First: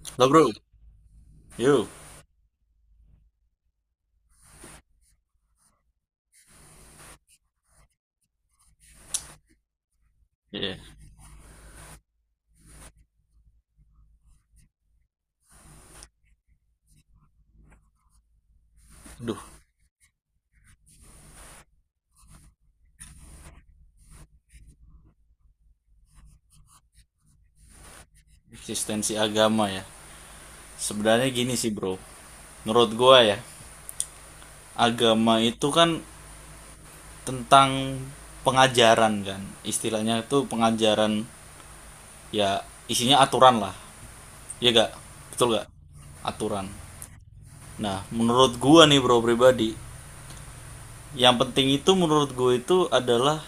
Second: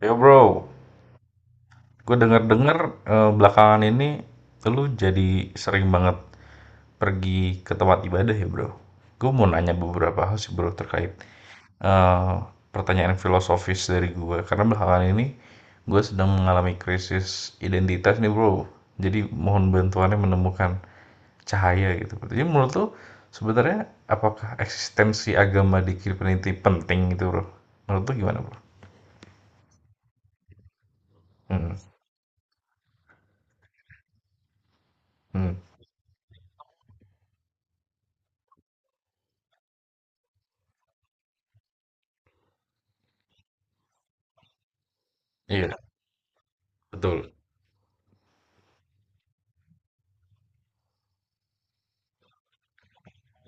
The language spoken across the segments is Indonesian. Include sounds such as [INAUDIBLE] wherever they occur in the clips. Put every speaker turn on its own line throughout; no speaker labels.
Yo
Lo bro,
bro,
yo,
gue denger-denger belakangan ini lu jadi sering banget pergi ke tempat ibadah ya bro. Gue mau nanya beberapa hal sih bro
ya,
terkait eh, pertanyaan filosofis dari gue. Karena belakangan ini gue sedang mengalami krisis identitas nih bro. Jadi
Duh,
mohon bantuannya menemukan cahaya gitu. Jadi menurut lu sebenarnya apakah eksistensi agama di kehidupan itu penting gitu bro? Menurut lu gimana bro?
eksistensi agama ya. Sebenarnya gini
Hmm.
sih bro, menurut gua ya, agama
Hmm.
itu kan tentang pengajaran kan, istilahnya itu pengajaran, ya isinya aturan lah, ya gak, betul gak?
Iya,
Aturan.
betul.
Nah, menurut gua nih bro pribadi, yang penting itu menurut gua itu adalah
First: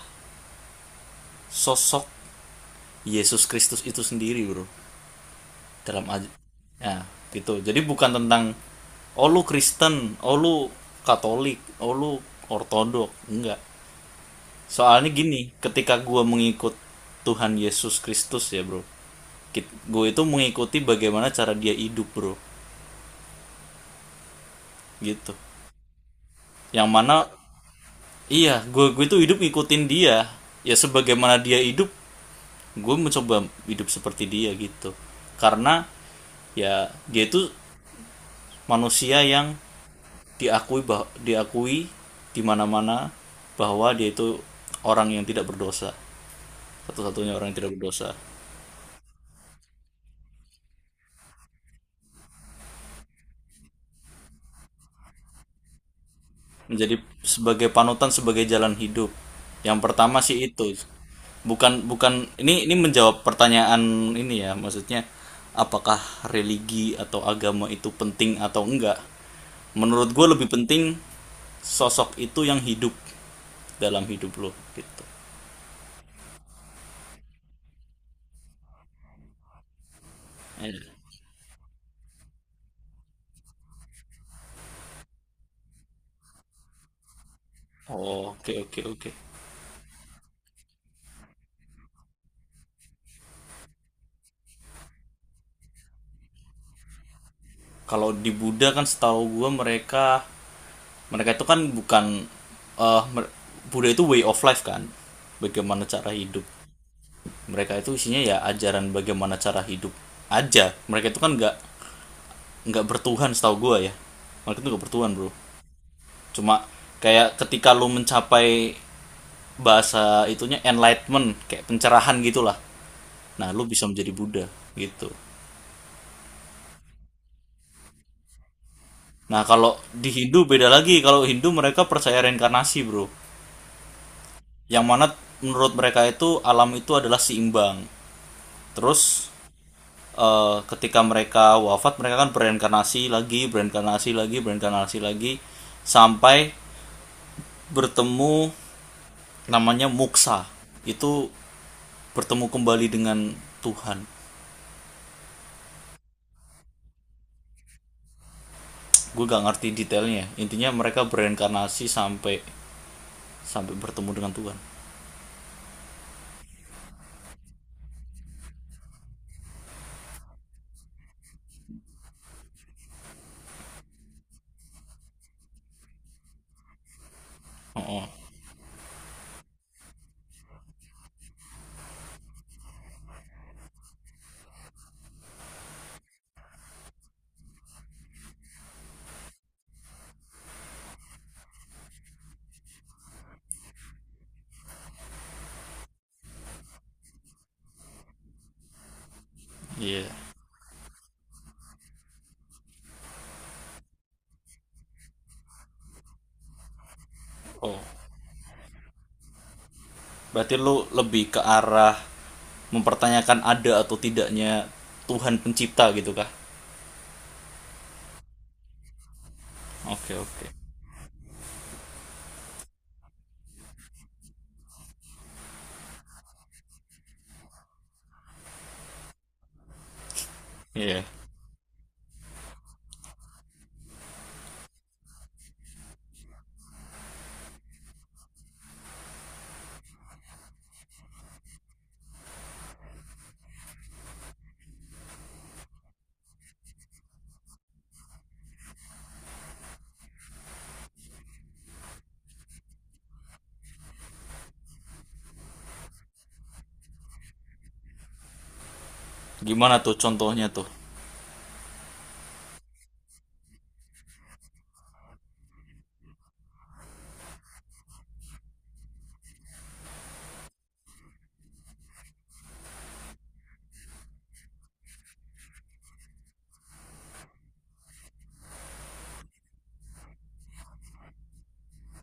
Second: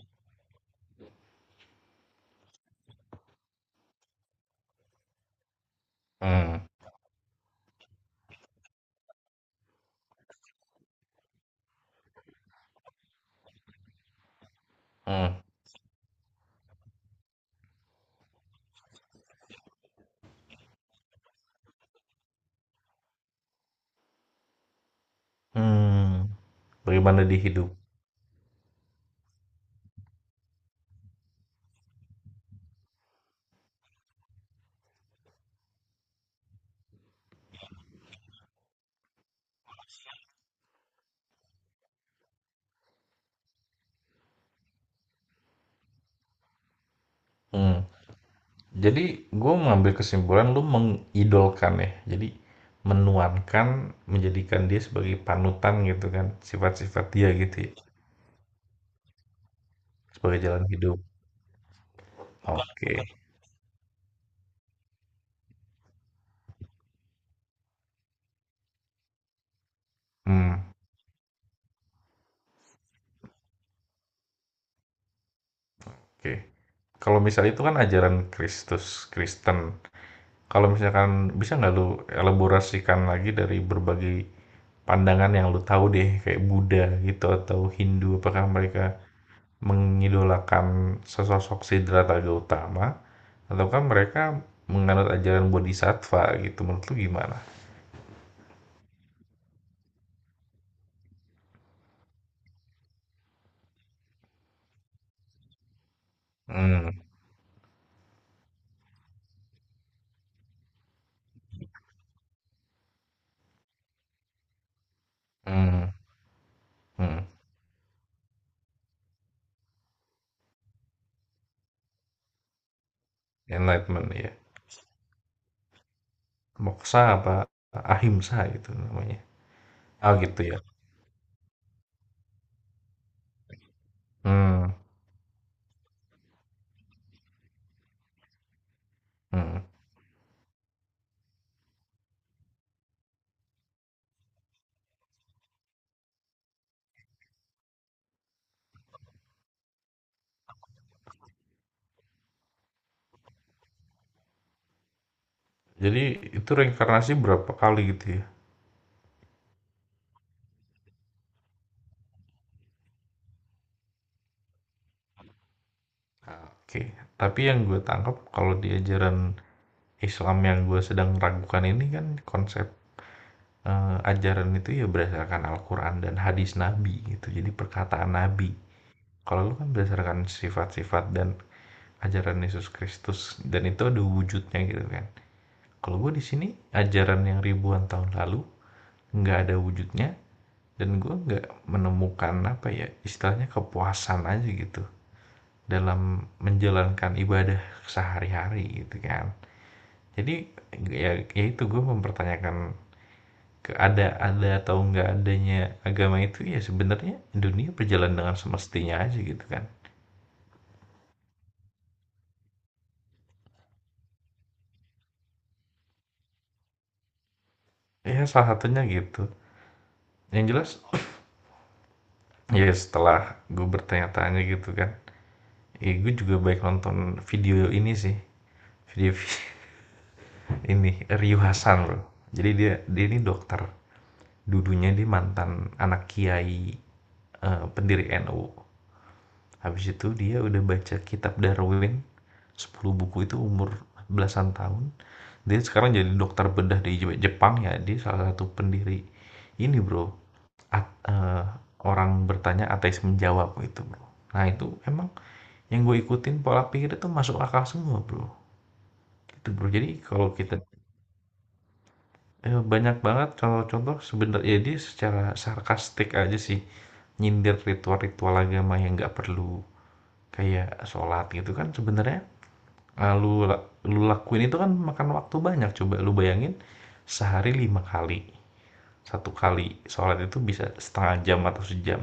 sosok Yesus Kristus itu sendiri bro. dalam aj-
Hmm.
Ya gitu, jadi bukan tentang oh lu Kristen, oh lu Katolik, oh lu Ortodok, enggak. Soalnya gini,
Hmm.
ketika gua mengikut Tuhan Yesus Kristus ya bro, gue itu mengikuti bagaimana cara dia hidup bro, gitu.
Mmm,
Yang
bagaimana
mana,
di hidup.
iya, gue itu hidup ngikutin dia, ya sebagaimana dia hidup, gue mencoba hidup seperti dia gitu, karena ya dia itu manusia yang diakui di mana-mana bahwa dia itu orang yang tidak berdosa, satu-satunya orang yang tidak
Mmm,
berdosa.
jadi gue mengambil kesimpulan lu mengidolkan ya, jadi menuankan, menjadikan dia sebagai panutan gitu kan,
Menjadi
sifat-sifat dia gitu
sebagai
ya,
panutan, sebagai jalan hidup, yang pertama sih
sebagai jalan
itu.
hidup.
Bukan bukan, ini
Oke.
menjawab pertanyaan ini ya, maksudnya apakah religi atau agama itu penting atau enggak, menurut gue lebih
Mmm.
penting sosok itu yang hidup dalam hidup lo gitu.
Oke. Kalau misalnya itu kan ajaran Kristus Kristen, kalau
Eh,
misalkan bisa nggak lu elaborasikan lagi dari berbagai pandangan yang lu tahu deh, kayak Buddha gitu atau Hindu,
oh,
apakah
oke oke
mereka
oke.
mengidolakan sesosok Siddhartha Gautama ataukah mereka menganut ajaran Bodhisattva gitu menurut lu gimana?
Kalau di Buddha kan setahu gue mereka mereka itu kan bukan, eh Buddha itu way of life kan. Bagaimana cara hidup.
Hmm.
Mereka itu isinya ya ajaran bagaimana cara hidup aja. Mereka itu kan nggak bertuhan setahu gue ya. Mereka itu nggak bertuhan bro.
Hmm.
Cuma
Hmm.
kayak ketika lo mencapai bahasa itunya enlightenment, kayak pencerahan gitulah, nah lo bisa menjadi
Enlightenment ya.
Buddha gitu.
Moksa apa ahimsa itu namanya.
Nah kalau di
Ah gitu
Hindu
ya.
beda lagi, kalau Hindu mereka percaya reinkarnasi bro,
Hmm.
yang mana menurut mereka itu alam itu adalah seimbang. Terus
Hmm.
ketika mereka wafat mereka kan bereinkarnasi lagi, bereinkarnasi lagi, bereinkarnasi lagi sampai bertemu namanya muksa. Itu bertemu kembali dengan Tuhan.
Jadi itu reinkarnasi berapa kali gitu ya?
Gue gak ngerti detailnya. Intinya mereka bereinkarnasi sampai sampai bertemu dengan Tuhan.
Oke. Tapi yang gue tangkap kalau di ajaran Islam yang gue sedang ragukan ini kan konsep ajaran itu ya berdasarkan Al-Quran dan hadis Nabi gitu. Jadi
Oh, iya.
perkataan
Oh,
Nabi. Kalau lu kan berdasarkan sifat-sifat dan ajaran Yesus Kristus dan itu ada wujudnya gitu kan. Kalau gue di sini ajaran yang ribuan tahun lalu nggak ada wujudnya dan gue nggak menemukan apa ya istilahnya kepuasan aja gitu dalam menjalankan ibadah sehari-hari gitu kan.
iya.
Jadi ya, ya itu gue mempertanyakan ada atau nggak adanya agama itu ya sebenarnya dunia
Oh,
berjalan dengan semestinya aja gitu kan.
berarti lu lebih ke arah mempertanyakan ada atau tidaknya Tuhan pencipta gitu kah?
Ya salah satunya gitu
Oke oke.
yang jelas. Ya setelah gue bertanya-tanya gitu kan. Eh, gue juga baik nonton video ini sih. Video [LAUGHS]
Iya.
ini Ryu Hasan loh. Jadi dia dia ini dokter. Dudunya dia mantan anak kiai pendiri NU. Habis itu dia udah baca kitab Darwin 10 buku itu umur belasan tahun. Dia sekarang jadi dokter bedah di Jepang ya. Dia salah satu pendiri ini bro. At- eh, Orang bertanya ateis menjawab gitu bro. Nah itu emang yang gue ikutin pola pikirnya tuh masuk akal semua, Bro. Gitu, Bro.
Gimana
Jadi
tuh
kalau
contohnya
kita
tuh?
banyak banget contoh-contoh sebenarnya dia secara sarkastik aja sih nyindir ritual-ritual agama yang nggak perlu kayak sholat gitu kan sebenarnya eh, lu lu lakuin itu kan makan waktu banyak coba lu bayangin sehari lima kali satu kali sholat itu bisa setengah jam atau sejam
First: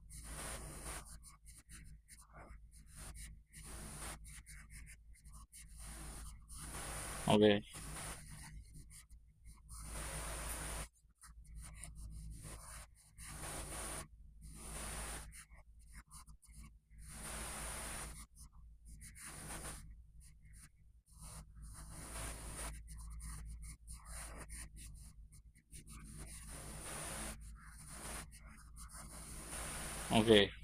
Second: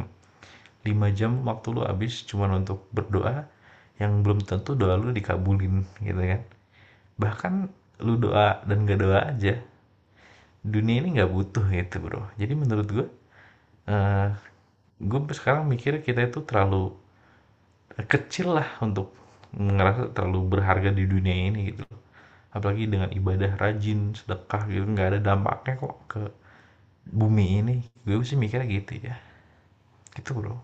lima jam waktu lu habis cuman untuk berdoa yang belum tentu doa lu dikabulin gitu kan bahkan
Oke.
lu doa dan gak doa aja dunia ini nggak butuh gitu bro jadi menurut gue eh gue sekarang mikir kita itu terlalu kecil lah untuk ngerasa terlalu berharga di dunia ini gitu apalagi dengan ibadah rajin sedekah gitu nggak ada dampaknya kok ke bumi ini gue sih mikirnya gitu ya gitu
Oke.
bro.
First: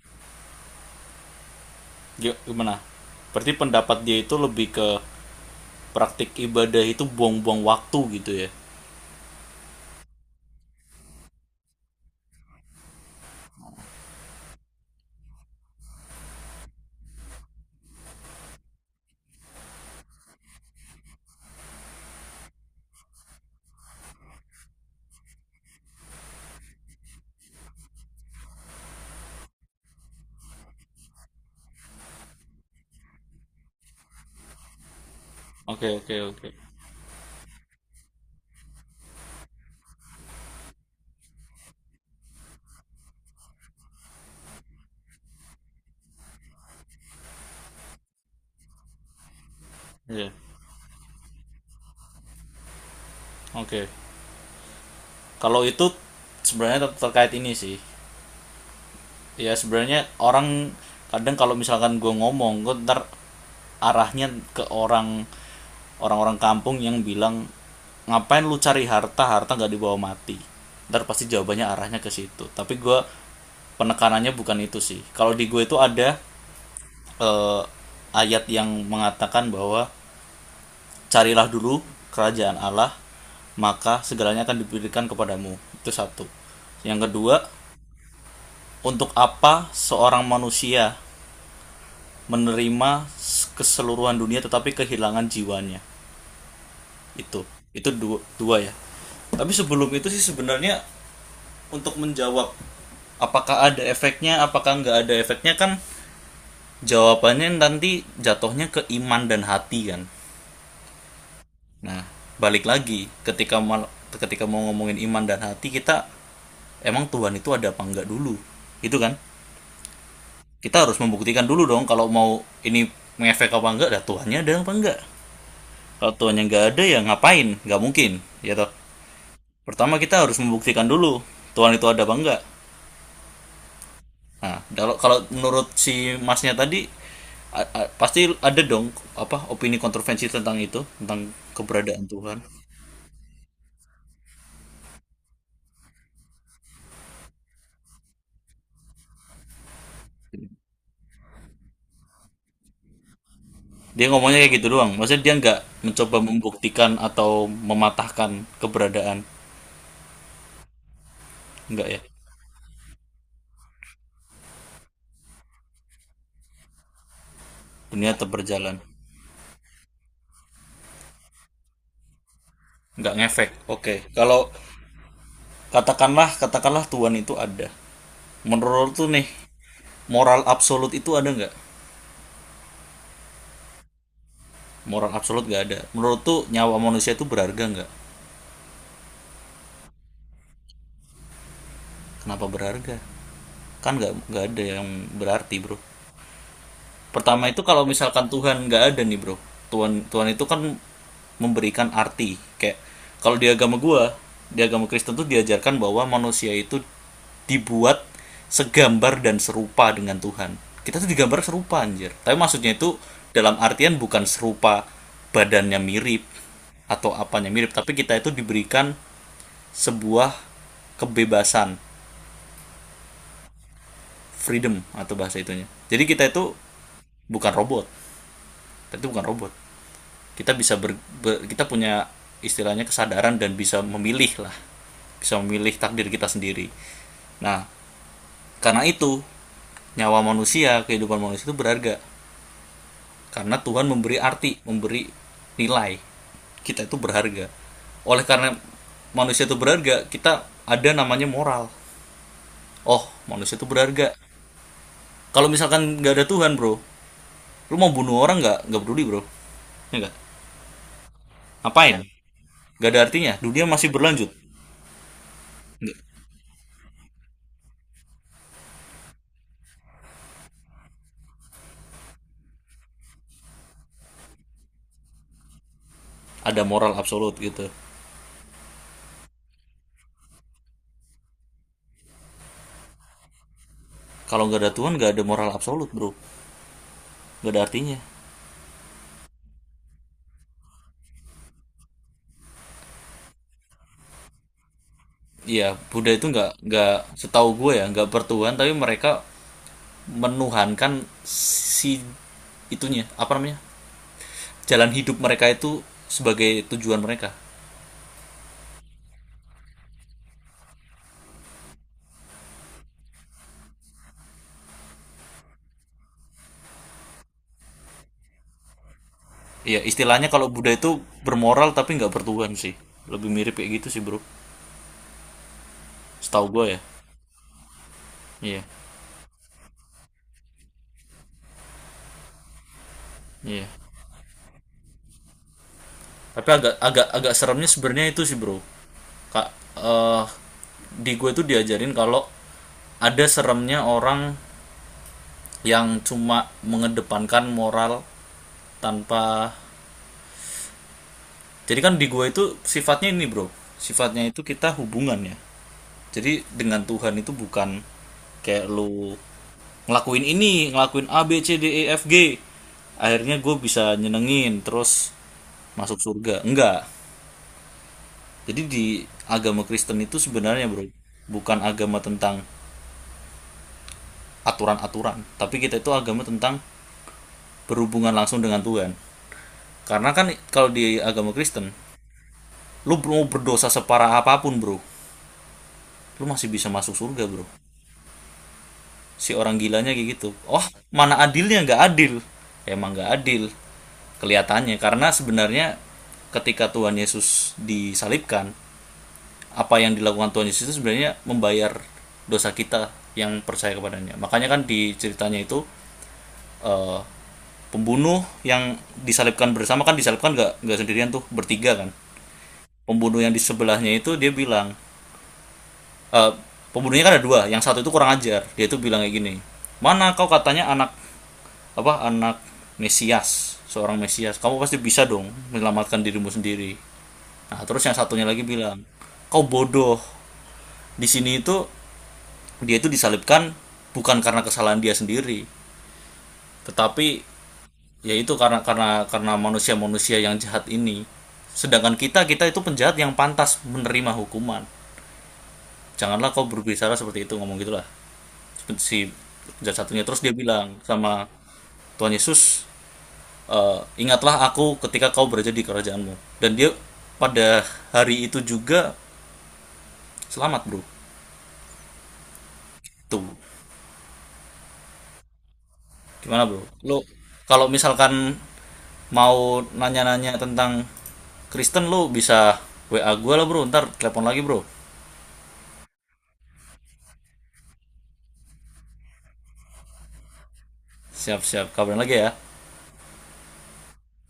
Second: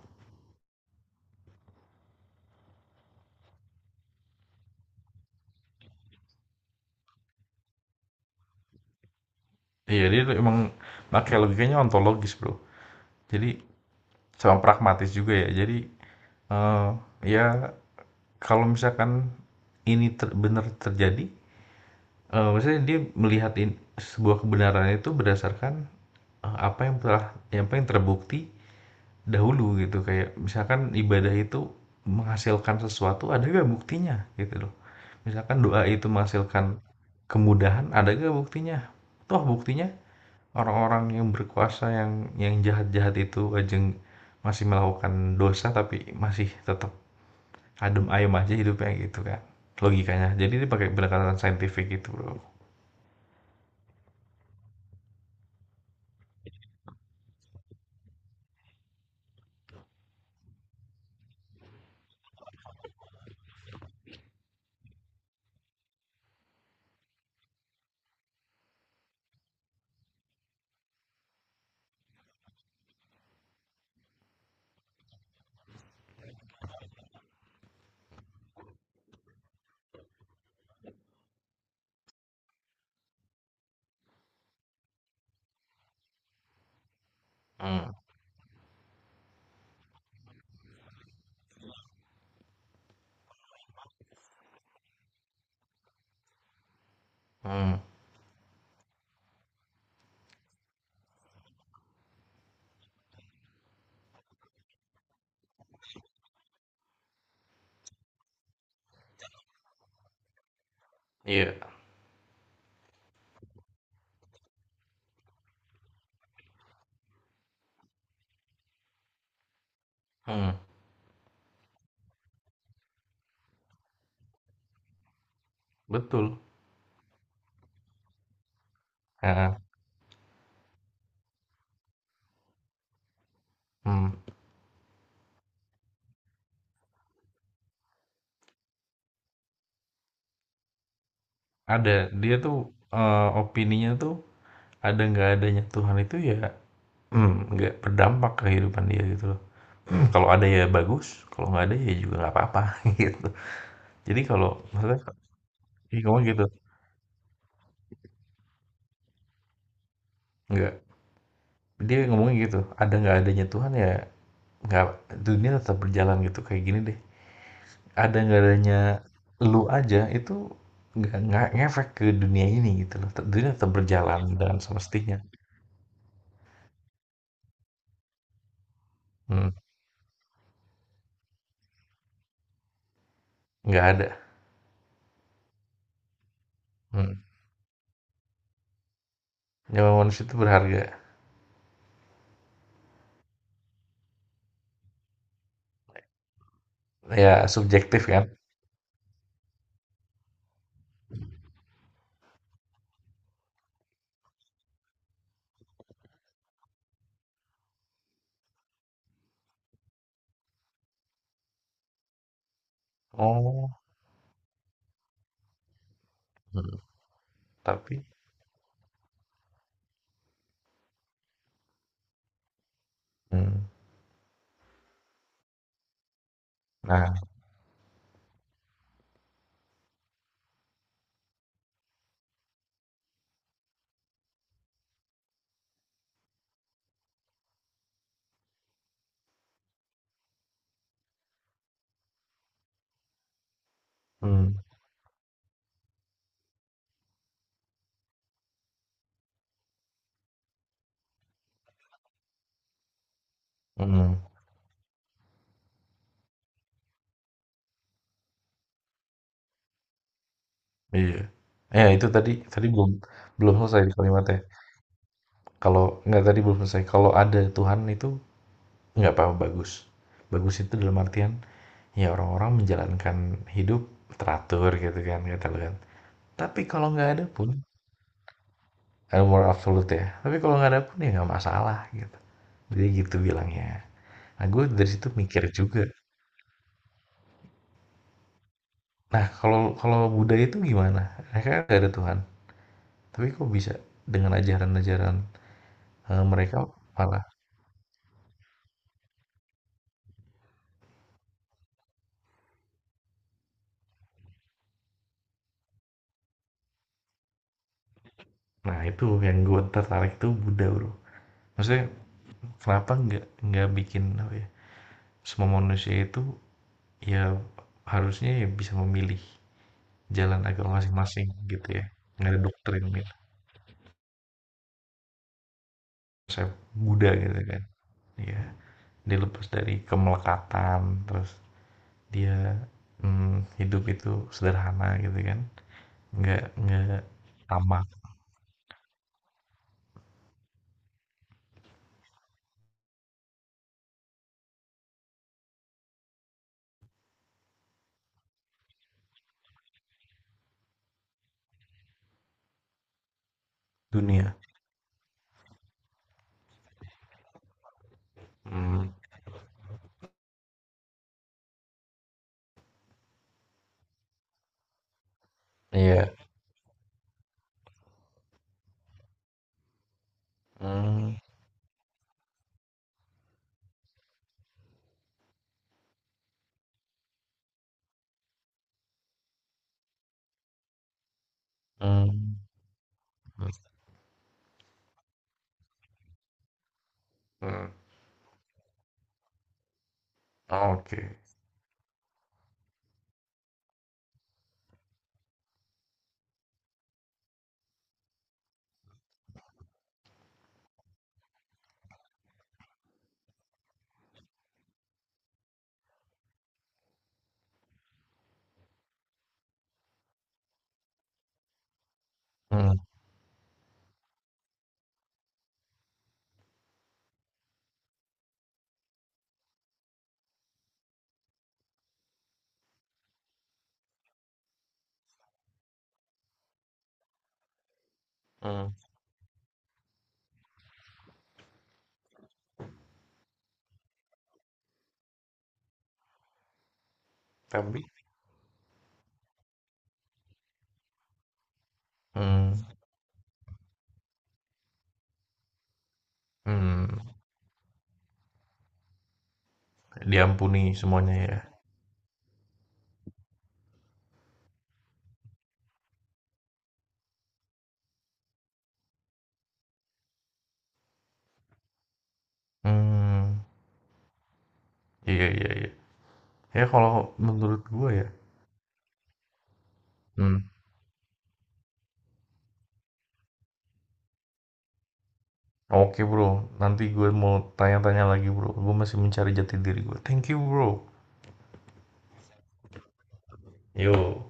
Gimana? Berarti pendapat dia itu lebih ke praktik ibadah itu buang-buang waktu gitu ya.
Iya dia emang makanya logikanya ontologis bro jadi sama pragmatis juga ya jadi eh, ya kalau misalkan benar terjadi. Maksudnya dia melihat sebuah kebenaran itu berdasarkan, apa yang telah apa yang terbukti dahulu gitu, kayak misalkan ibadah itu menghasilkan sesuatu, ada nggak buktinya? Gitu loh. Misalkan doa
Oke
itu
oke oke.
menghasilkan kemudahan, ada nggak buktinya? Toh buktinya orang-orang yang berkuasa, yang jahat-jahat itu ajeng masih melakukan dosa, tapi masih tetap adem ayem aja hidupnya gitu kan, logikanya.
Iya.
Jadi dia pakai pendekatan saintifik gitu, Bro.
Oke. Kalau itu sebenarnya terkait ini sih. Ya sebenarnya orang kadang, kalau misalkan gue ngomong, gue ntar arahnya ke orang-orang kampung yang bilang ngapain lu cari harta, harta nggak dibawa mati, ntar pasti jawabannya arahnya ke situ. Tapi gue penekanannya bukan itu sih. Kalau di gue itu ada eh, ayat yang mengatakan bahwa carilah dulu kerajaan Allah maka segalanya akan diberikan kepadamu, itu satu. Yang kedua,
Mhm.
untuk apa seorang manusia menerima keseluruhan dunia tetapi kehilangan jiwanya? Itu.
Mhm.
Itu dua, dua ya. Tapi sebelum itu sih sebenarnya, untuk menjawab apakah ada efeknya, apakah nggak ada efeknya, kan jawabannya nanti jatuhnya ke iman dan hati kan.
Iya.
Nah, balik lagi, ketika mau ngomongin iman dan hati, kita emang Tuhan itu ada apa enggak dulu. Itu kan?
Mhm.
Kita harus membuktikan dulu dong, kalau mau ini mengefek apa enggak, dah tuannya ada apa enggak. Kalau
Betul.
tuannya nggak ada ya ngapain, nggak mungkin ya toh.
Heeh.
Pertama kita harus membuktikan dulu Tuhan itu ada apa enggak.
Mhm.
Nah, kalau kalau menurut si masnya tadi, pasti ada dong, apa opini kontroversi tentang itu, tentang
Ada,
keberadaan
dia
Tuhan.
tuh, opininya tuh ada nggak adanya Tuhan itu ya, mmm, nggak berdampak ke kehidupan dia gitu loh. [CLEARS THROAT] Kalau ada ya bagus, kalau nggak ada ya juga nggak apa-apa [LAUGHS] gitu.
Dia
Jadi
ngomongnya
kalau
kayak gitu doang,
maksudnya
maksudnya dia nggak
dia
mencoba
ngomong gitu,
membuktikan atau mematahkan keberadaan,
nggak
enggak
dia
ya.
ngomongnya gitu, ada nggak adanya Tuhan ya nggak dunia tetap berjalan gitu, kayak gini deh,
Dunia
ada
tetap
nggak
berjalan,
adanya lu aja itu nggak ngefek ke dunia ini gitu loh,
nggak
dunia
ngefek.
tetap
Oke,
berjalan
kalau
dengan semestinya.
katakanlah katakanlah Tuhan itu ada, menurut tuh nih,
Mhm.
moral absolut itu ada nggak?
Nggak ada.
Moral absolut nggak ada. Menurut tuh nyawa
Mhm.
manusia itu berharga nggak?
Nyawa manusia itu berharga,
Kenapa berharga? Kan nggak ada yang berarti bro. Pertama
ya
itu, kalau
subjektif
misalkan
kan?
Tuhan nggak ada nih bro, Tuhan Tuhan itu kan memberikan arti. Kayak kalau di agama gua, di agama Kristen tuh diajarkan bahwa manusia itu dibuat segambar dan serupa dengan Tuhan. Kita tuh digambar serupa anjir. Tapi maksudnya itu dalam
Oh.
artian bukan serupa badannya mirip
Mhm.
atau apanya mirip, tapi
Tapi
kita itu diberikan sebuah kebebasan,
mhm.
freedom atau bahasa itunya. Jadi kita itu
Nah.
bukan robot, kita itu bukan robot, kita bisa ber, kita punya istilahnya kesadaran dan bisa memilih lah, bisa memilih takdir kita sendiri. Nah karena itu nyawa manusia, kehidupan manusia itu berharga, karena Tuhan memberi
Mhm.
arti, memberi nilai, kita itu berharga. Oleh karena manusia itu berharga, kita ada namanya moral. Oh, manusia itu berharga.
Mhm.
Kalau misalkan nggak ada Tuhan bro, lu mau bunuh orang nggak peduli bro, ya nggak,
Iya. Ya
ngapain,
itu tadi tadi belum
nggak ada artinya,
belum
dunia
selesai
masih
di
berlanjut.
kalimatnya. Kalau
Nggak.
nggak tadi belum selesai, kalau ada Tuhan itu nggak apa-apa bagus. Bagus itu dalam artian, ya orang-orang menjalankan hidup teratur gitu kan kata lu kan.
Ada
Tapi kalau
moral
nggak ada
absolut
pun
gitu.
ada moral absolute ya, tapi kalau nggak ada pun ya nggak masalah gitu. Jadi gitu bilangnya. Nah
Kalau nggak
gue
ada
dari
Tuhan,
situ
nggak ada
mikir
moral
juga.
absolut bro, nggak ada artinya.
Nah, kalau kalau Buddha itu gimana? Mereka kan nggak ada Tuhan, tapi kok bisa dengan ajaran-ajaran
Iya, Buddha itu nggak
mereka
nggak
malah.
setahu gue ya, nggak bertuhan, tapi mereka menuhankan si itunya, apa namanya, jalan hidup mereka itu sebagai tujuan mereka.
Nah, itu yang gue tertarik tuh Buddha, bro. Maksudnya kenapa nggak bikin apa ya? Semua manusia itu ya harusnya ya bisa memilih
Iya istilahnya
jalan
kalau
agama
Buddha itu
masing-masing gitu
bermoral
ya.
tapi nggak
Nggak ada
bertuhan sih,
doktrin gitu.
lebih mirip kayak gitu sih bro, setahu
Saya
gue ya.
Buddha gitu kan. Ya,
Iya
dia lepas dari kemelekatan, terus dia hmm,
iya.
hidup itu sederhana gitu kan. Nggak
Tapi agak
nggak
agak agak seremnya
sama
sebenarnya itu sih bro, kak eh, di gue tuh diajarin kalau ada seremnya orang yang cuma mengedepankan moral tanpa. Jadi kan di gue itu sifatnya ini bro, sifatnya
dunia.
itu kita hubungan ya, jadi dengan Tuhan itu bukan kayak
Mmm.
lu ngelakuin ini, ngelakuin A B C D E F G akhirnya gue bisa nyenengin terus masuk
Iya.
surga, enggak. Jadi di agama Kristen itu sebenarnya bro,
Mmm.
bukan agama tentang aturan-aturan, tapi kita itu agama tentang berhubungan langsung dengan Tuhan. Karena kan kalau di agama Kristen,
Mmm.
lu mau
Mhm.
berdosa separah apapun bro, lu masih bisa masuk surga bro.
Mhm.
Si orang gilanya kayak gitu. Oh, mana
Oke.
adilnya, nggak adil? Emang nggak adil kelihatannya, karena sebenarnya ketika Tuhan Yesus disalibkan, apa yang dilakukan Tuhan Yesus itu sebenarnya membayar dosa kita yang percaya kepadanya. Makanya kan di ceritanya itu, eh, pembunuh yang disalibkan bersama kan, disalibkan nggak sendirian tuh, bertiga kan.
Mhm.
Pembunuh yang di sebelahnya itu dia bilang, eh, pembunuhnya kan ada dua, yang satu itu kurang ajar. Dia itu bilang kayak gini, mana kau katanya anak, apa anak Mesias, seorang Mesias, kamu pasti bisa dong menyelamatkan dirimu sendiri. Nah terus yang satunya lagi
Mhm.
bilang, kau bodoh, di sini itu dia itu disalibkan bukan karena kesalahan dia sendiri, tetapi
Tapi
yaitu karena manusia-manusia yang jahat ini, sedangkan kita kita
mhm.
itu penjahat yang pantas menerima hukuman, janganlah kau berbicara
Mhm,
seperti itu, ngomong gitulah si penjahat satunya. Terus dia
diampuni
bilang
semuanya
sama
ya?
Tuhan Yesus, "Eh, ingatlah aku ketika kau berada di kerajaanmu," dan dia pada hari itu juga selamat bro. Tuh,
Mmm. Iya iya iya.
gimana bro
Ya kalau
lo,
menurut
kalau
gua ya.
misalkan mau nanya-nanya
Mhm.
tentang Kristen, lu bisa WA gue lah bro, ntar telepon lagi bro,
Oke Bro, nanti gue mau tanya-tanya lagi Bro, gue masih mencari jati diri gue. Thank you Bro.
siap-siap kabarin lagi ya
Yo.